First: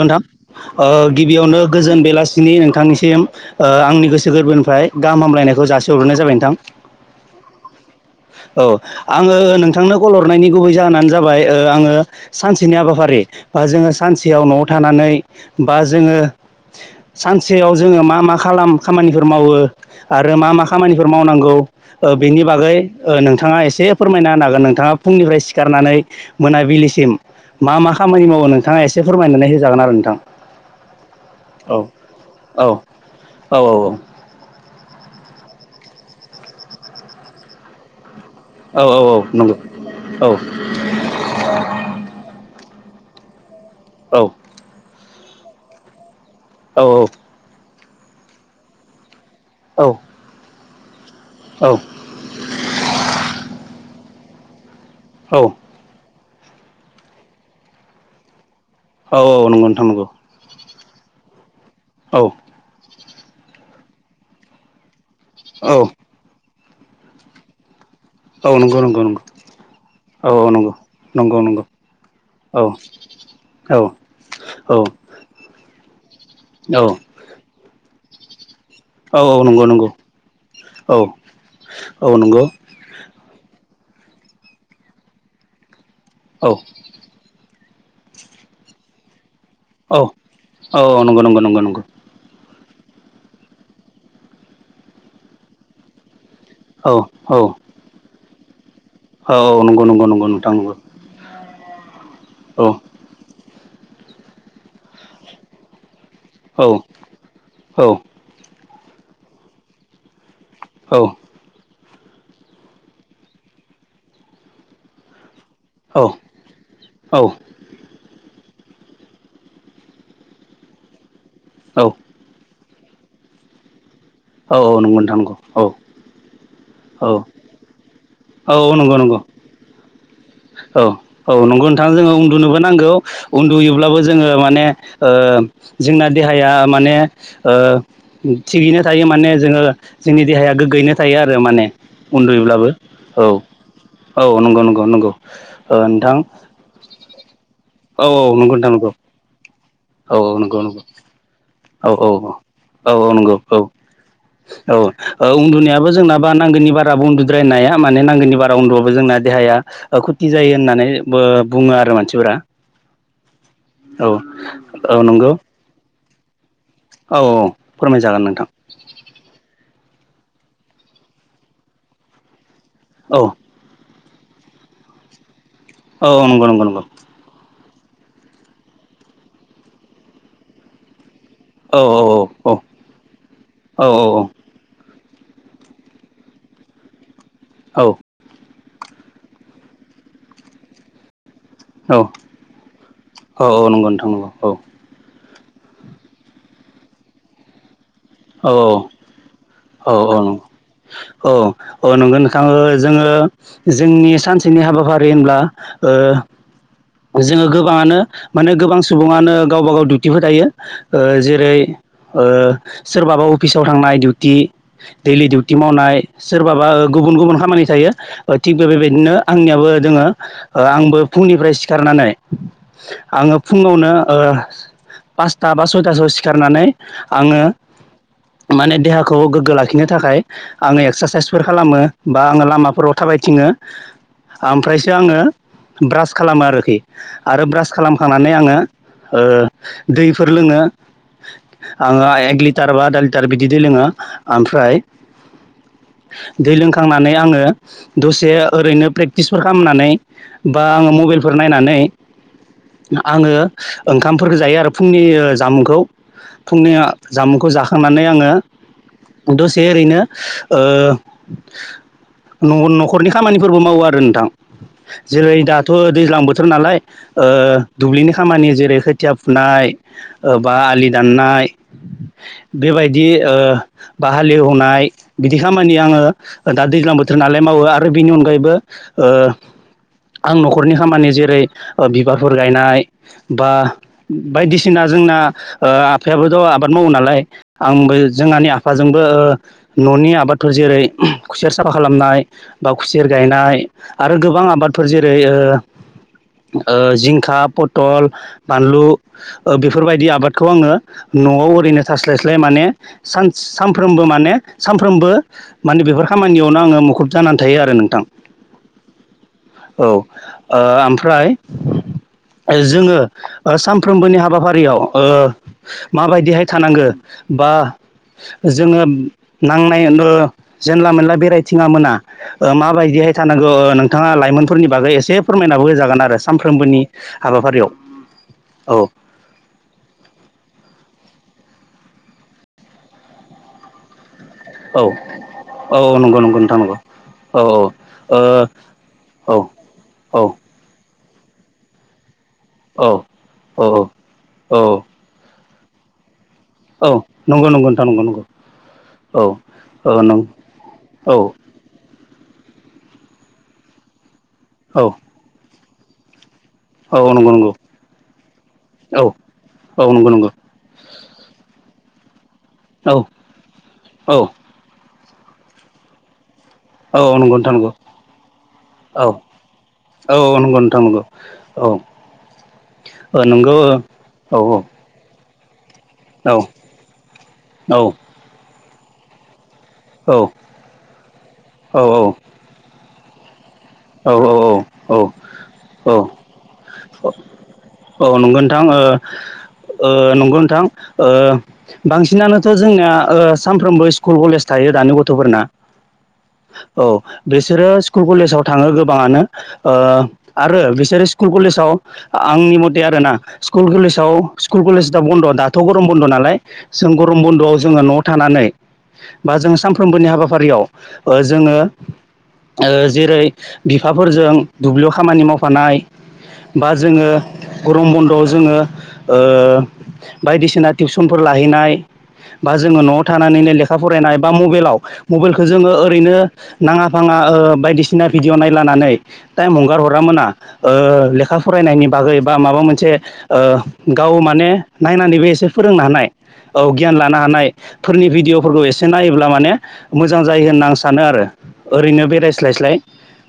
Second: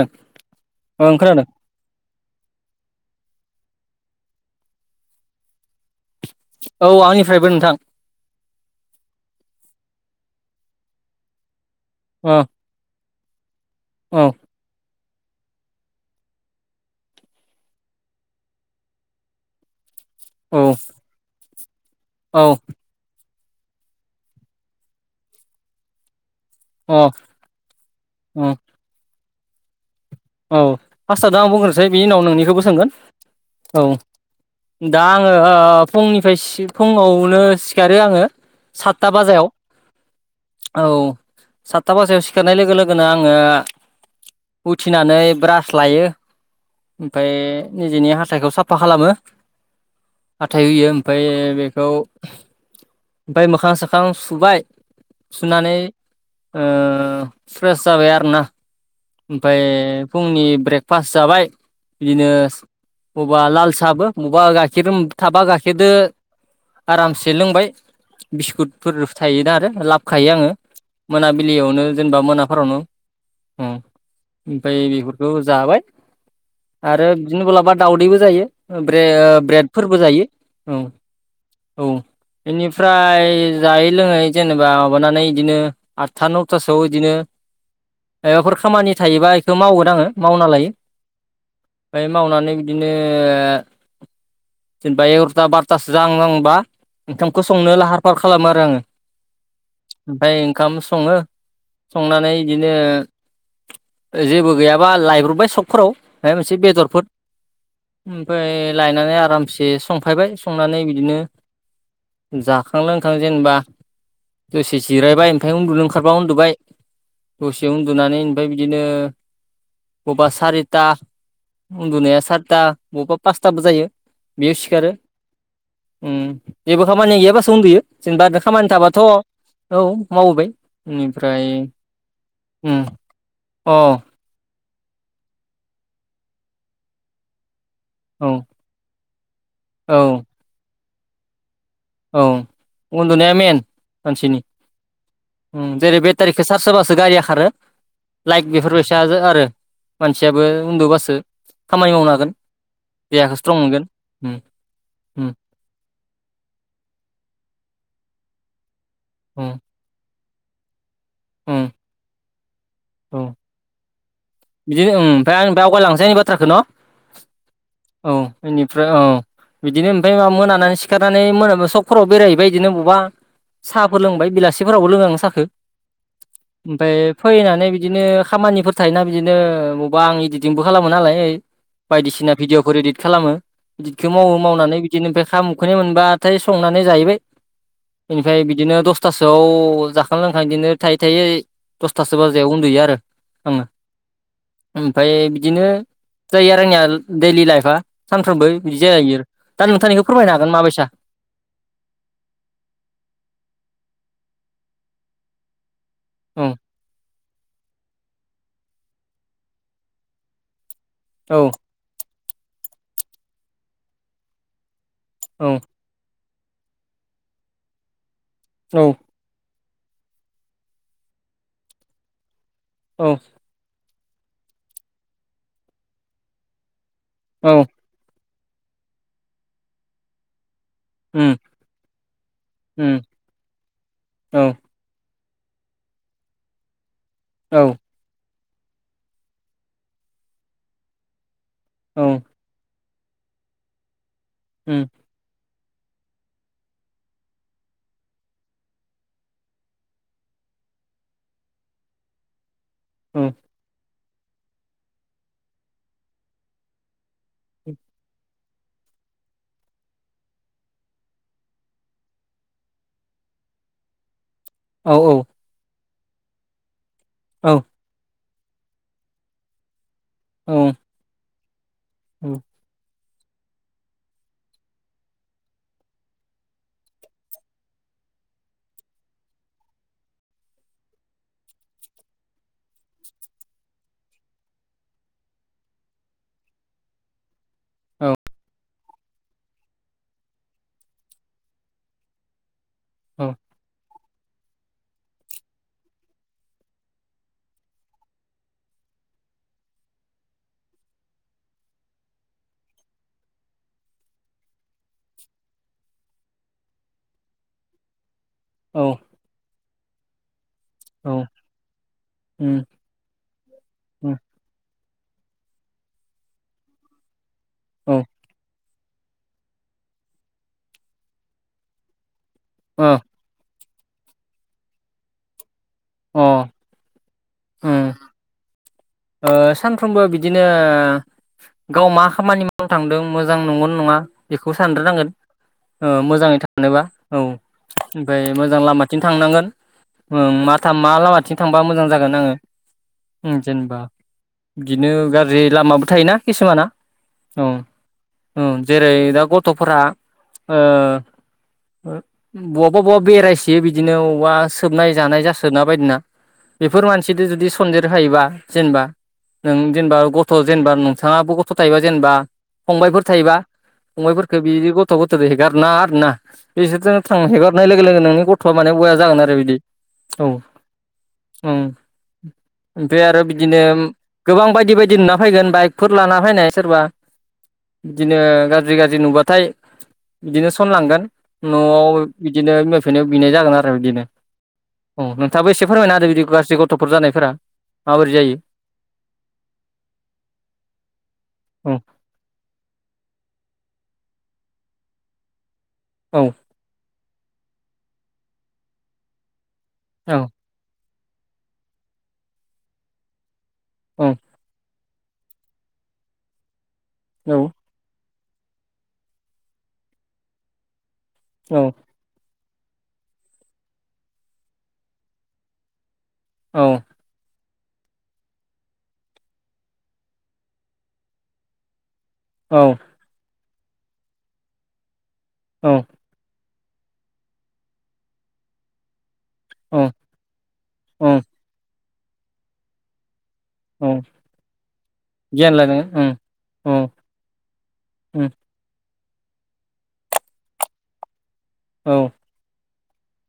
नोंथां ओ ओं खोनादों गिबियावनो गोजोन बेलासिनि नोंथांनिसिम ओ आंनि गोसो गोरबोनिफ्राय गाहाम हामलायनायखौ जासिहरनाय जाबाय नोंथां औ आंनिफ्रायबो नोंथां औ आङो नोंथांनो कल हरनायनि गुबै जाहोन जाबाय ओ आङो औ सानसेनि हाबाफारि ओ जों औ सानसेयाव न'आव थानानै बा जोङो सानसेयाव जोङो मा मा खालाम खामानिफोर मावो आरो मा औ मा खामानिफोर मावनांगौ ओ बेनि औ बागै ओ नोंथां नोंथाङा एसे फोरमायना होन हागोन नोंथाङा फुंनिफ्राय सिखारनानै अ मोनाबिलिसिम मा मा खामानि अ मावो नोंथाङा एसे फोरमायनानै होजागोन आरो नोंथां। औ आतसा दा आं औ बुंग्रोसै बिनि उनाव नोंनिखौबो सोंगोन औ। दा आङो ओ फुंनिफ्राय सि फुङावनो सिखारो आङो। औ औ सातथा औ बाजयाव नंगौ औ औ सातथा बाजायाव सिखारनाय लोगो लोगो गोनो आङो औ। फिनानै ब्रास लायो औ ओमफाय निजेनि हाथायखौ साफा खालामो। औ। हाथाय होयो ओमफाय बेखौ ओमफाय मोखां सोखां सुबाय। औ सुनानै ओ फ्रेस जाबाय आरोना। औ औ ओमफाय नंगौ नोंथां नंगौ फुंनि ब्रेक पास जाबाय औ बिदिनो बबेबा लाल साहाबो बबेबा गाइखेर थाबा औ गाखेरदो आरामसे लोंबाय। औ नंगौ बिस्कुटफोर नंगौ नंगौ थायोना आरो औ लाबोखायो आङो। नंगौ नंगौ नंगौ मोनाबिलियावनो जेनेबा औ औ मोनाफोरावनो। ओम औ औ ओमफ्राय बेफोरखौ जाबाय आरो बिदिनो सोरलाबा दावउदैबो जायो। औ ब्रेड नंगौ नंगौ ब्रेडफोरबो जायो ओं औ औ नंगौ औ इनिफ्राय जायै लोङै जेनेबा माबानानै इदिनो आठथा नौथासोआव इदिनो मायबाफोर खामानि थायोबा इखो मावगोन आङो मावना लायो औ औ नंगौ नंगौ नंगौ नंगौ ओमफ्राय मावनानै बिदिनो जेनेबा एगार'था बार'थासो जाहां जाहां बा औ ओंखामखौ औ संनो लाहार फाहार खालामो आरो आङो। औ औ नंगौ नंगौ नंगौ ओमफ्राय नोंथां ओंखाम नंगौ सङो। संनानै औ इदिनो जेबो गैयाबा लायब्रबबाय सखफोराव। ओमफ्राय मोनसे औ बेदरफोर औ ओमफ्राय लायनानै आरामसे संफैबाय। संनानै औ बिदिनो जाखां लोंखां जेनेबा दसे जिरायबाय। ओमफ्राय उन्दुनो ओंखारबा उन्दुबबाय दसेयाव उन्दु नानै ओमफ्राय बिदिनो बबा सारिथा औ उन्दुनाया सारिथा। बबेबा पासथाबो जायो। बेयाव औ सिखारो नंगौ नोंथां नंगौ औ उम जेबो औ खामानिया गैयाबासो उन्दैयो। जेनेबा खामानि औ नंगौ थाबाथ' नंगौ औ माव औ औ नंगौ नोंथां जोङो उन्दुनोबो उम नांगौ अ उन्दुयोब्लाबो जोङो माने ओ जोंना देहाया माने ओ औ थिगैनो थायो माने जोङो औ जोंनि देहाया गोग्गोयैनो थायो आरो माने औ उन्दुयोब्लाबो औ उन्दुनाया मेन औ मानसिनि नंगौ नंगौ नंगौ ओ जेरै नोंथां बेटारिखौ चार्ज होबासो गारिया खारो औ औ लाइक नंगौ नोंथां नंगौ बेफोरबायस आरो औ औ मानसियाबो नंगौ नंगौ उन्दुबासो औ खामानि औ मावनो हागोन औ देहाखौ नंगौ स्ट्रं मोनगोन उम औ औ उम उन्दुनायाबो जोंना बा नांगोननि बा बाराबो उन्दुद्रायनो हाया माने नांगौनि बारा उन्दुबाबो जोंना उम देहाया खुथि जायो होननानै बो उम बुङो आरो मानसिफोरा औ औ बिदिनो औ ओम नंगौ ओमफ्राय आं दावगाय लांसै थाखो न औ औ औ फोरमायजागोन नोंथां बेनिफ्राय औ बिदिनो ओमफ्राय माबा मोनानानै सिखारनानै मोनाब सगफोराव बेरायहैबाय बिदिनो बबावबा औ सा फोर लोंबाय बेलासे फोरावबो औ नंगौ नंगौ नंगौ ओमफाय फैनानै बिदिनो खामानिफोर थायोना बिदिनो बबेबा आं इदिटिंबो खालामो नालाय औ बायदिसिना औ भिडिअफोर इदित खालामो औ इदितखौ मावो मावनानै बिदि बिदिनो ओमफ्राय खाम उखैनाय मोनबाथाय संनानै जाहैबाय बेनिफ्राय बि बिदिनो दसथासोआव जाखां लोंखां बिदिनो थायै थायै दसथासो बाजायाव उन्दुयो आरो औ आङो नंगौ नोंथां नंगौ औ ओमफ्राय बिदिनो जायो आरो आंनिया दैलि लाइफआ सानफ्रामबो औ बिदि जायो आरो दा औ नोंथांनिखौ फोरमायनो हागोन माबायदि औ औ नंगो नोंथां जोङो जोंनि सानसे नि हाबाफारि होनब्ला औ ओ जोङो गोबाङानो माने गोबां सुबुङानो गावबा गाव डिउटिबो थायो औ जेरै ओ सोरबाबा अफिसाव थांनाय डिउटि दैलि औ डिउटि मावनाय सोरबाबा गुबुन गुबुन खामानि थायो थिग बे बेबायदिनो आंनियाबो जोङो आंबो फुंनिफ्राय सिखारनानै औ आङो फुङावनो ओ पासथा बा सयथासोआव सिखारनानै आङो औ माने देहाखौ गोग्गो लाखिनो थाखाय आङो उम एक्सारसाइसफोर खालामो बा आङो लामाफोराव उम थाबायथिङो औ ओमफ्रायसो आङो ब्रास खालामो आरोखि आरो औ ब्रास खालामखांनानै आङो दैफोर लोङो आङो औ एक लि बा आदा लिटार बिदि दै लोङो ओमफ्राय उम दै लोंखांनानै आङो दसे ओरैनो प्रेक्टिसफोर खालामनानै बा आङो मबाइलफोर नायनानै औ आङो ओंखामफोरखौ जायो आरो फुंनि जामुंखौ फुंनि जामुंखौ जाखांनानै आङो दसे ओरैनो ओ न'खरनि खामानिफोरबो मावो आरो नोंथां औ जेरै दाथ' दैज्लां बोथोर नालाय औ दुब्लिनि खामानि जेरै खोथिया फुनाय बा आलि दाननाय औ बेबायदि बिदि बा हालेवनाय बिदि खामानि आङो दा दैज्लां बोथोर नालाय मावो आरो बिनि अनगायैबो आं न'खरनि खामानि जेरै बिबारफोर गायनाय बा बायदिसिना जोंना आफायाबोथ' आबाद मावो नालाय आंबो जोंहानि आफा जोंबो न'नि आबादफोर जेरै खुसेर साफा खालामनाय बा खुसेर औ गायनाय आरो गोबां आबादफोर जेरै ओ जिंखा पथल बानलु बेफोरबायदि आबादखौ आङो न' [unintelligible] ओरैनो थासलायस्लाय माने सान सानफ्रोमबो माने सानफ्रोमबो माने बेफोर खामानि यावनो आङो मुखुब जानानै थायो आरो नोंथां औ औ ओ औ ओमफ्राय उम जोङो ओ उम सानफ्रोमबोनि हाबाफारियाव ओ माबायदिहाय थानांगो बा औ जोङो नांनाय ओ जेनला मेनला बेरायथिङा मोना ओ माबायदिहाय थानांगो ओ नों थाङा लाइमोनफोरनि बागै एसे फोरमायनाबो जागोन आरो सानफ्रोमबोनि हाबाफारियाव उम औ ओ सानफ्रोमबो बिदिनो गाव मा खामानि मावनो थांदों मोजां नंगौ नङा बेखौ औ सानद्रोनांगोन ओ औ नंगौ मोजाङै नंगौ नोंथां नंगौ थानोबा औ ओमफाय मोजां लामाथिं ओ थांनांगोन औ [unintelligible] मा लामाथिं थांबा मोजां जागोन आङो औ उम औ जेनेबा औ औ बिदिनो गाज्रि लामाबो थायोना खिसुमाना औ औ नंगौ नंगौ नोंथां नंगौ नंगौ ओ जेरै दा औ गथ'फोरा औ नंगौ औ [unintelligible] बवबा बवा बेरायसयो बिदिनो अबावबा औ सोबनाय जानाय जासोना बायदिना बेफोर औ मानसिजों नंगौ जुदि नंगौ सनन्देर हायोबा जेनबा औ नों औ जेनबा नंगौ नंगौ गथ' जेनबा नोंथाङाबो गथ' थायोबा जेनबा फंबायफोर औ थायोबा औ फंबायफोरखो बिदि गथ' गथ' गथ' हेगार ना आरो ना औ बिसोरजों औ थां नंगौ नोंथां हेगारनाय नंगौ लोगो लोगो नोंनि गथ'आ माने बया औ जागोन आरो बिदि औ नंगौ नोंथां नंगौ औ ओमफाय ओ आरो नंगौ बिदिनो औ औ गोबां बायदि बायदि नाम फाइगोन बाइकफोर लाना औ फैनाय सोरबा बिदिनो गाज्रि गाज्रि नुबाथाय बिदिनो सनलांगोन औ न'आव इदिनो बिमा बिफानाव बिनाय जागोन आरो बिदिनो औ नोंथाङाबो एसे औ फोरमायना होदो बिदि गाज्रि गथ'फोर जानायफोरा माबोरै औ जायो नंगौ नोंथां ओ ओ नंगौ नोंथां ओ औ बांसिनानोथ' जोंनिया ओ सानफ्रोमबो स्कुल कलेज थायो दानि गथ'फोरना औ औ बिसोरो स्कुल कलेजाव थाङो गोबाङानो ओ औ आरो बिसोरो स्कुल कलेजाव आंनि मथे आरोना स्कुल औ कलेजाव स्कुल कलेज बन्द' दाथ' गरम बन्द' नालाय जों गरम औ बन्द'आव जोङो न' थानानै बा जों सानफ्रोमबोनि हाबाफारियाव ओ जोङो औ ओ जेरै बिफाफोरजों दुब्लियाव खामानि मावफानाय औ बा जोङो गरम बन्द'आव जोङो ओ बायदिसिना टिउसनफोर लाहैनाय बा जोङो न'आव थानानैनो लेखा फरायनाय बा मबाइलाव मबाइलखौ जोङो औ ओरैनो नाङा फाङा ओ बायदिसिना भिडिय' नायलानानै टाइम हंगार औ हरा मोना ओ औ लेखा फरायनायनि बागै बा माबा मोनसे ओ औ गाव माने नायनानैबो एसे गियान लानो फोरोंनो हानाय ओं औ गियान लानो हानायफोरनि उम भिडिय'फोरखौ एसे नायोब्ला माने मोजां जायो होनना आं सानो आरो औ ओरैनो बेरायस्लायस्लाय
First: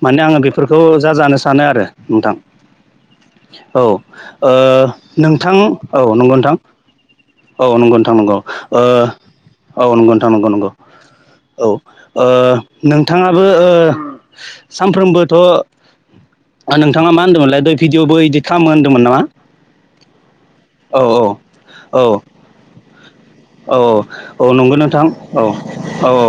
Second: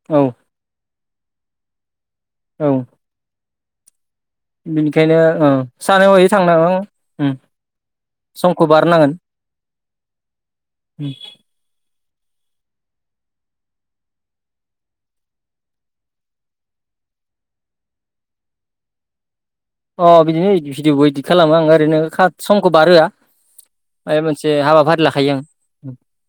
माने औ आङो बेफोरखौ जा जानो सानो आरो नोंथां औ औ ओ बिनिखायनो ओ नोंथां औ सानै हयै नंगौ नोंथां थांनांगौ उम औ नंगौ नोंथां नंगौ समखौ ओ बारनांगोन औ नंगौ नोंथां नंगौ नंगौ औ [unintelligible] ओ नोंथाङाबो ओ सामफ्रोमबोथ' ओ नोंथाङा मा होन्दोंमोनलाय द भिडिअबो इदिट खालामो होन्दोंमोन नामा? अ बिदिनो औ भिडिअबो इदित खालामो आं ओरैनो औ खा समखौ बारहोआ औ माबा औ औ मोनसे नंगौ हाबाफारि नोंथां लाखायो औ आं औ औ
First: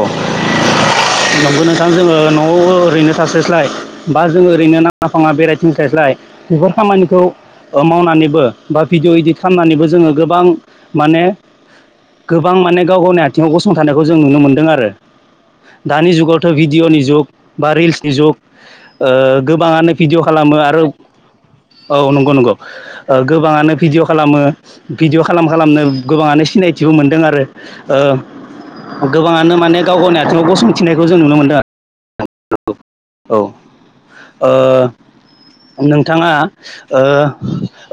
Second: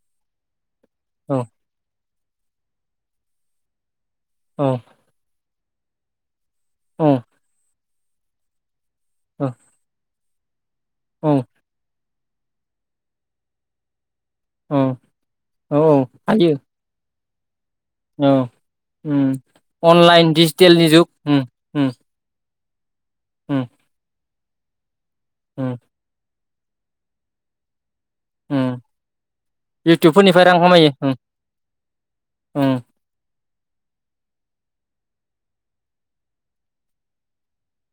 औ नंगौ नोंथां जोङो न'आव ओरैनो थास्लायस्लाय बा जों औ ओरैनो नाङा फाङा बेरायथिंनिसायस्लाय बेखौ औ खामानिखौ मावनानैबो बा भिडिय' इडदिट औ खालामनानैबो जोङो गोबां माने गोबां माने गाव गावनि आथिङाव गसंथानायखौ जों नुनो मोनदों औ आरो औ औ दानि जुगावथ' हायो भिडिय'नि जुग बा रिल्सनि औ उम जुग गोबाङानो भिडिअ' अनलाइन खालामो आरो डिजिटेलनि जुग उम उम औ नंगौ नंगौ उम गोबाङानो भिडिअ खालामो भिडिअ' खालाम उम खालामनो गोबाङानो सिनायथिबो मोनदों आरो उम ओ गोबाङानो माने गाव गावनि आथिङाव इउटुबफोरनिफ्राय रां खामायो गसंथिनायखौ उम जों नुनो मोनदों उम औ ओ नोंथाङा ओ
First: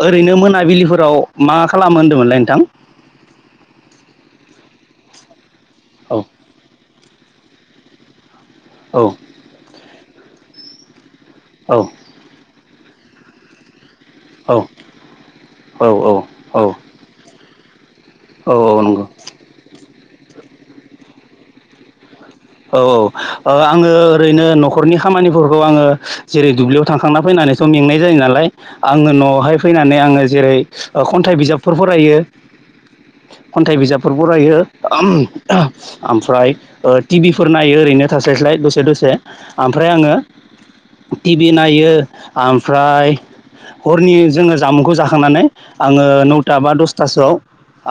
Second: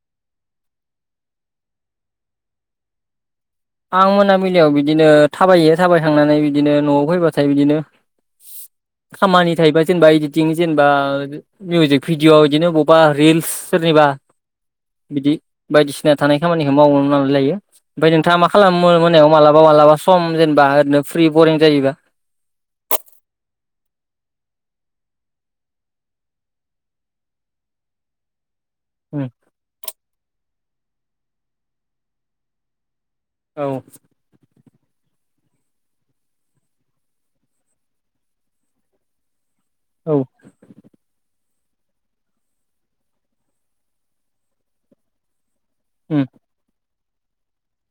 ओरैनो मोनाबिलिफोराव मा खालामो होन्दोंमोनलाय नोंथां [inaudible] आं मोनाबिलियाव बिदिनो थाबायो औ थाबायखांनानै बिदिनो न'आव फैबाथाय बिदिनो औ खामानि थायोबा जेनेबा इदिटिं जेनेबा औ मिउजिक भिडिअ' बिदिनो ब बा रिल्स सोरनिबा औ बिदि बायदिसिना औ थानाय औ खामानिखौ मावनो ना लायो नोंथाङा मा औ औ खालामो नंगौ मोनायाव मालाबा मालाबा सम जेनेबा ओरैनो फ्रि बरिं जायोबा औ औ आङो ओरैनो न'खरनि खामानिफोरखौ आङो जेरै दुब्लियाव थांखांना फैनानै सम मेंनाय जायो नालाय आङो उम न'आवहाय फैनानै आङो जेरै खन्थाइ बिजाबफोर फरायो औ खन्थाइ बिजाबफोर फरायो ओमफ्राय टिभि फोर नायो ओरैनो थास्लाय स्लाय दसे दसे ओमफ्राय आङो औ टि बि नायो ओमफ्राय हरनि जोङो जामुंखौ जाखांनानै आङो उम नौथा बा दसथासोआव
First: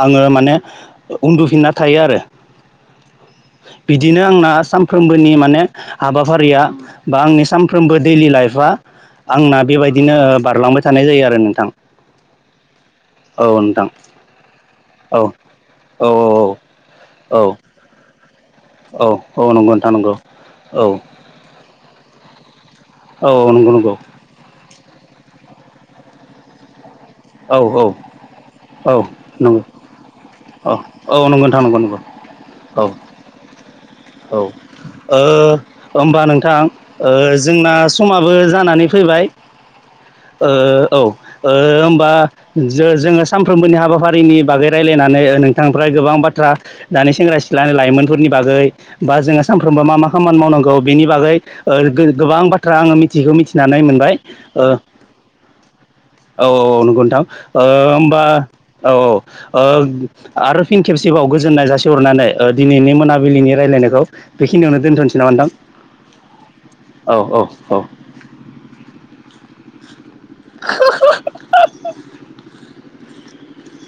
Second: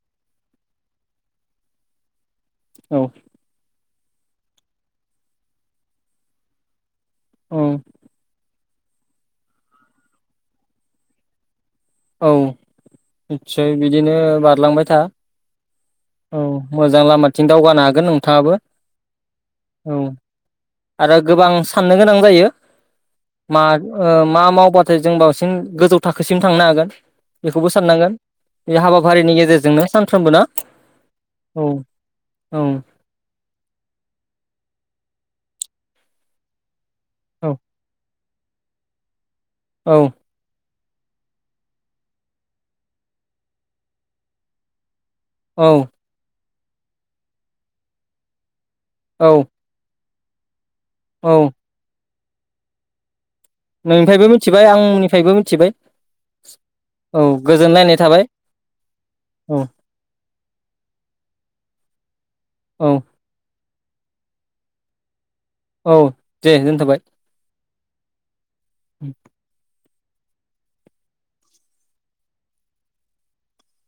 आङो माने उन्दुफिनना थायो आरो औ बिदिनो आंना सानफ्रोमबोनि माने हाबाफारिया बा आंनि औ सानफ्रोमबो दैलि लाइफआ आंना बेबायदिनो बारलांबाय थानाय जायो आरो नोंथां औ औ निसय नोंथां बिदिनो बारलांबाय था औ औ मोजां औ लामाथिं दावगानो हागोनों औ औ औ नंगौ नोंथां नंगौ औ आरो गोबां साननो गोनां जायो औ मा नंगौ नंगौ मा मावबाथाय जों बावसिन गोजौ थाखोसिम थांनो हागोन औ बेखौबो साननांगोन बे हाबाफारिनि औ नंगौ गेजेरजोंनो सानफ्रोमबो ना औ नंगौ नोंथां औ नंगौ नंगौ औ औ होमबा नोंथां जोंना समा बो जानानै फैबाय औ होमबा जोङो सानफ्रोमबोनि हाबाफारिनि बागै रायलायना नानै औ नोंथांनिफ्राय गोबां बाथ्रा दानि सेंग्रा सिख्लानि लाइमोनफोरनि बागै बा औ जोङो सानफ्रोमबो मा मा खामानि मावनांगौ बेनि बागै औ गोबां बाथ्रा आङो मिथि खौ मिथिनानै मोनबाय नोंनिफ्रायबो मिथिबाय औ आंनिफ्रायबो मिथिबाय औ औ नंगौ नोंथां औ गोजोनलायनाय होमबा थाबाय औ औ आरो फिन खेबसे गोबाव गोजोननाय जासिहरनानै औ दिनैनि मोनाबिलिनि रायल्लायनायखौ बेखिनियावनो दोनथ'नासै नामा नोंथां औ दे दोनथबाय औ औ औ [inaudible]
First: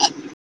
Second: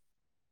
आ [inaudible]